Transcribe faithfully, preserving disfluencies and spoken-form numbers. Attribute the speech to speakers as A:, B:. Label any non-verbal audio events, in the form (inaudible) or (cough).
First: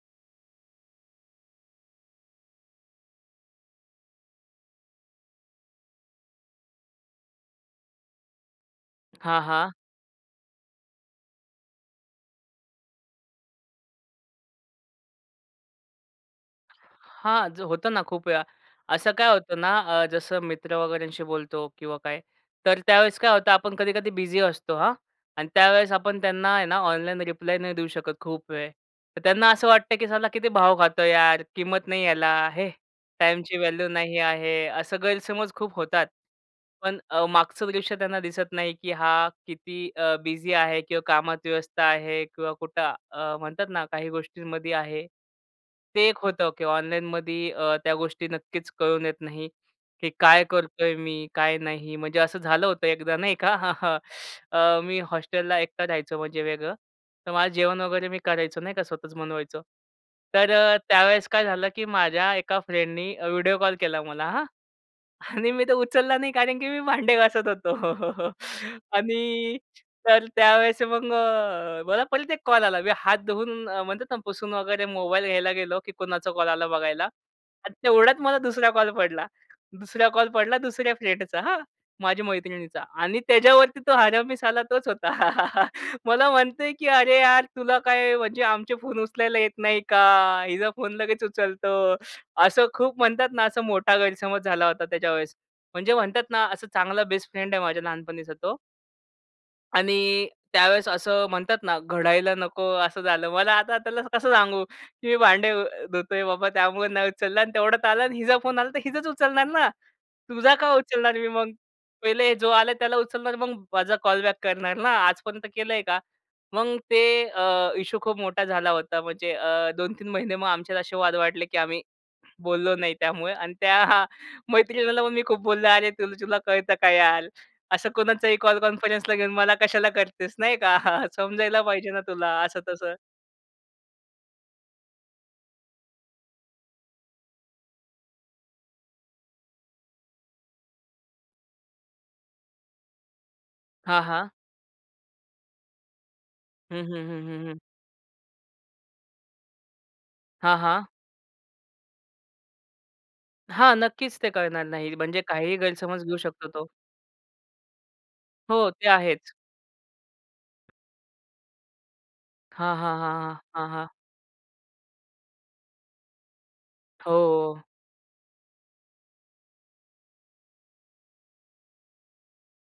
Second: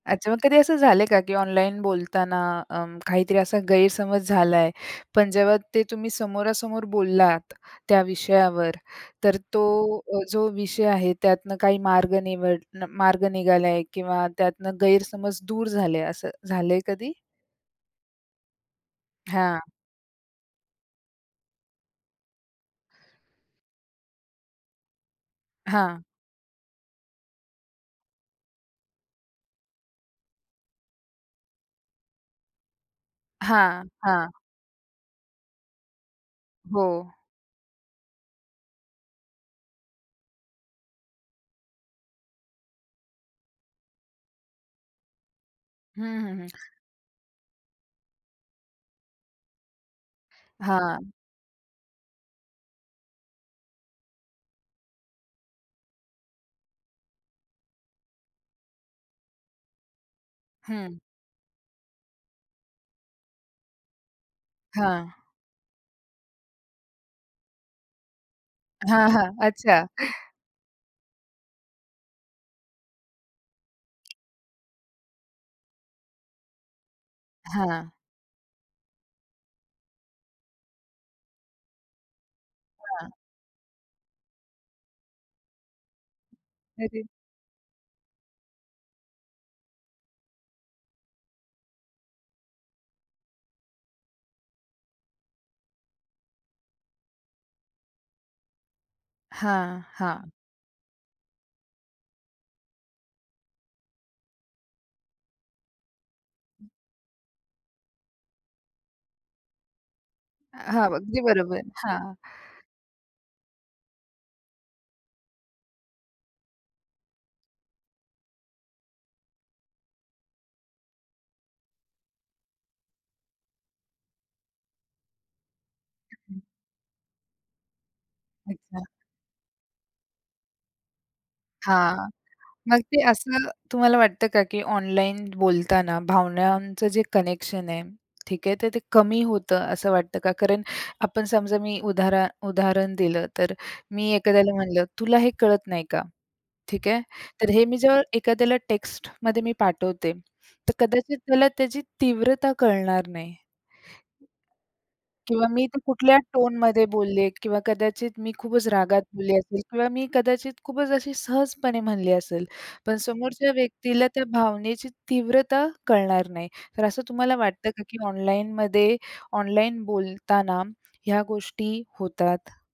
A: अच्छा, मग कधी असं झाले का, की ऑनलाइन बोलताना अं, काहीतरी असा गैरसमज झाला आहे, पण जेव्हा ते तुम्ही समोरासमोर बोललात त्या विषयावर, तर
B: हां,
A: तो
B: हां.
A: अ, जो विषय आहे त्यातनं काही मार्ग निवड मार्ग निघाला आहे किंवा त्यातनं गैरसमज दूर झाले, असं झालंय कधी?
B: हां, जर होतं ना, खूप वेळा. असं काय होतं
A: हां.
B: ना, अ, जसं मित्र वगैरेंशी बोलतो किंवा काय, तर त्यावेळेस काय होतं, आपण कधी-कधी बिझी असतो हां. अन त्यावेळेस
A: हां.
B: आपण त्यांना आहे ना, ऑनलाइन रिप्लाय नाही देऊ शकत खूप वेळ, तर त्यांना असं वाटतं की साला किती भाव खातो यार, किंमत नाही यायल हे टाईमची
A: हां,
B: व्हॅल्यू नाही
A: हां.
B: आहे, असं गैरसमज खूप होतात.
A: हो.
B: पण अ, मागचं दृश्य त्यांना दिसत नाही, की हा किती अ, बिझी आहे किंवा कामात व्यस्त आहे किंवा कुठं अ, म्हणतात ना, काही गोष्टींमध्ये आहे.
A: हं,
B: ते एक
A: हं, हं.
B: होतं, की ऑनलाइनमध्ये अ, त्या गोष्टी नक्कीच कळून येत नाही, की काय करतोय
A: हां.
B: मी, काय नाही. म्हणजे असं झालं होतं एकदा नाही का, (chuckles) अ, मी हॉस्टेलला एकटा राहायचो म्हणजे वेगळं. तर माझं जेवण वगैरे मी करायचो नाही का, स्वतःच बनवायचं. तर अ,
A: हं.
B: त्यावेळेस काय झालं, की माझ्या एका फ्रेंडनी व्हिडिओ कॉल केला मला हां.
A: हां.
B: आणि मी तर उचलला नाही, कारण की मी भांडे घासत होतो. (chuckles)
A: हां, हां,
B: आणि
A: अच्छा.
B: तर त्यावेळेस मग अ, मला परत एक कॉल आला. मी हात धुवून अ, म्हणतात ना, पुसून वगैरे मोबाईल घ्यायला गेलो, की कुणाचा कॉल आला बघायला आणि
A: हां.
B: तेवढ्यात मला दुसरा कॉल पडला. दुसरा कॉल पडला दुसऱ्या फ्रेंडचा हां, माझी मैत्रिणीचा.
A: हां.
B: आणि त्याच्यावरती तो हरामी साला तोच होता. (chuckles) मला म्हणतंय, की
A: अरे.
B: "अरे यार, तुला काय म्हणजे आमचे फोन उचलायला येत नाही का, हिचा फोन लगेच उचलतो." असं खूप म्हणतात ना, असं मोठा गैरसमज झाला होता त्याच्यावेळेस. म्हणजे म्हणतात ना, असा चांगला बेस्ट फ्रेंड आहे माझ्या लहानपणीचा तो.
A: हां,
B: आणि
A: हां.
B: त्यावेळेस असं म्हणतात ना, घडायला नको असं झालं. मला आता त्याला कसं सांगू, की मी भांडे धू धुतोय बाबा, त्यामुळे नाही उचलला. आणि तेवढ्यात आलं आणि हिचा फोन आला, तर हीचाच उचलणार ना, तुझा का
A: हां,
B: उचलणार
A: अगदी
B: मी मग?
A: बरोबर, हां.
B: पहिले जो आला त्याला उचलणार, मग माझा कॉल बॅक करणार ना, आजपर्यंत केलंय का? मग अ, ते अ, इशू खूप मोठा झाला होता. म्हणजे अ, दोन तीन महिने मग आमच्यात असे वाद वाढले, की आम्ही बोललो नाही त्यामुळे. आणि त्या (chuckles) मैत्रिणीला मग मी खूप बोललो, "अरे तुला, तुला कळतं का यार, असं कोणाचाही कॉल
A: अच्छा.
B: कॉन्फरन्सला घेऊन मला कशाला करतेस, नाही का? (chuckles) समजायला पाहिजे
A: हां,
B: ना तुला, असं
A: मग
B: तसं.
A: ते असं तुम्हाला वाटतं का की ऑनलाइन बोलताना भावनांचं जे कनेक्शन आहे, ठीक आहे. तर ते कमी होतं असं वाटतं का? कारण आपण समजा मी उदाहरण उदाहरण दिलं तर अ,
B: हां,
A: मी
B: हां.
A: एखाद्याला म्हटलं तुला हे कळत नाही का
B: हं,
A: ठीक आहे.
B: हं, हं, हं,
A: तर
B: हं.
A: हे मी जेव्हा एखाद्याला टेक्स्टमध्ये मी पाठवते,
B: हां,
A: तर
B: हां.
A: कदाचित त्याला त्याची तीव्रता कळणार नाही.
B: हां, नक्कीच ते कळणार नाही. म्हणजे
A: किंवा
B: काहीही
A: मी ते
B: गैरसमज
A: कुठल्या
B: घेऊ शकतो तो.
A: टोनमध्ये बोलले किंवा कदाचित मी खूपच
B: हो, ते
A: रागात
B: आहेच.
A: बोलले असेल किंवा मी कदाचित खूपच अशी सहजपणे म्हणली असेल,
B: हां, हां,
A: पण
B: हां, हां,
A: समोरच्या
B: हां, हां.
A: व्यक्तीला त्या भावनेची तीव्रता कळणार नाही. तर असं तुम्हाला
B: हो.
A: वाटतं का की ऑनलाइनमध्ये ऑनलाइन बोलताना ह्या गोष्टी होतात?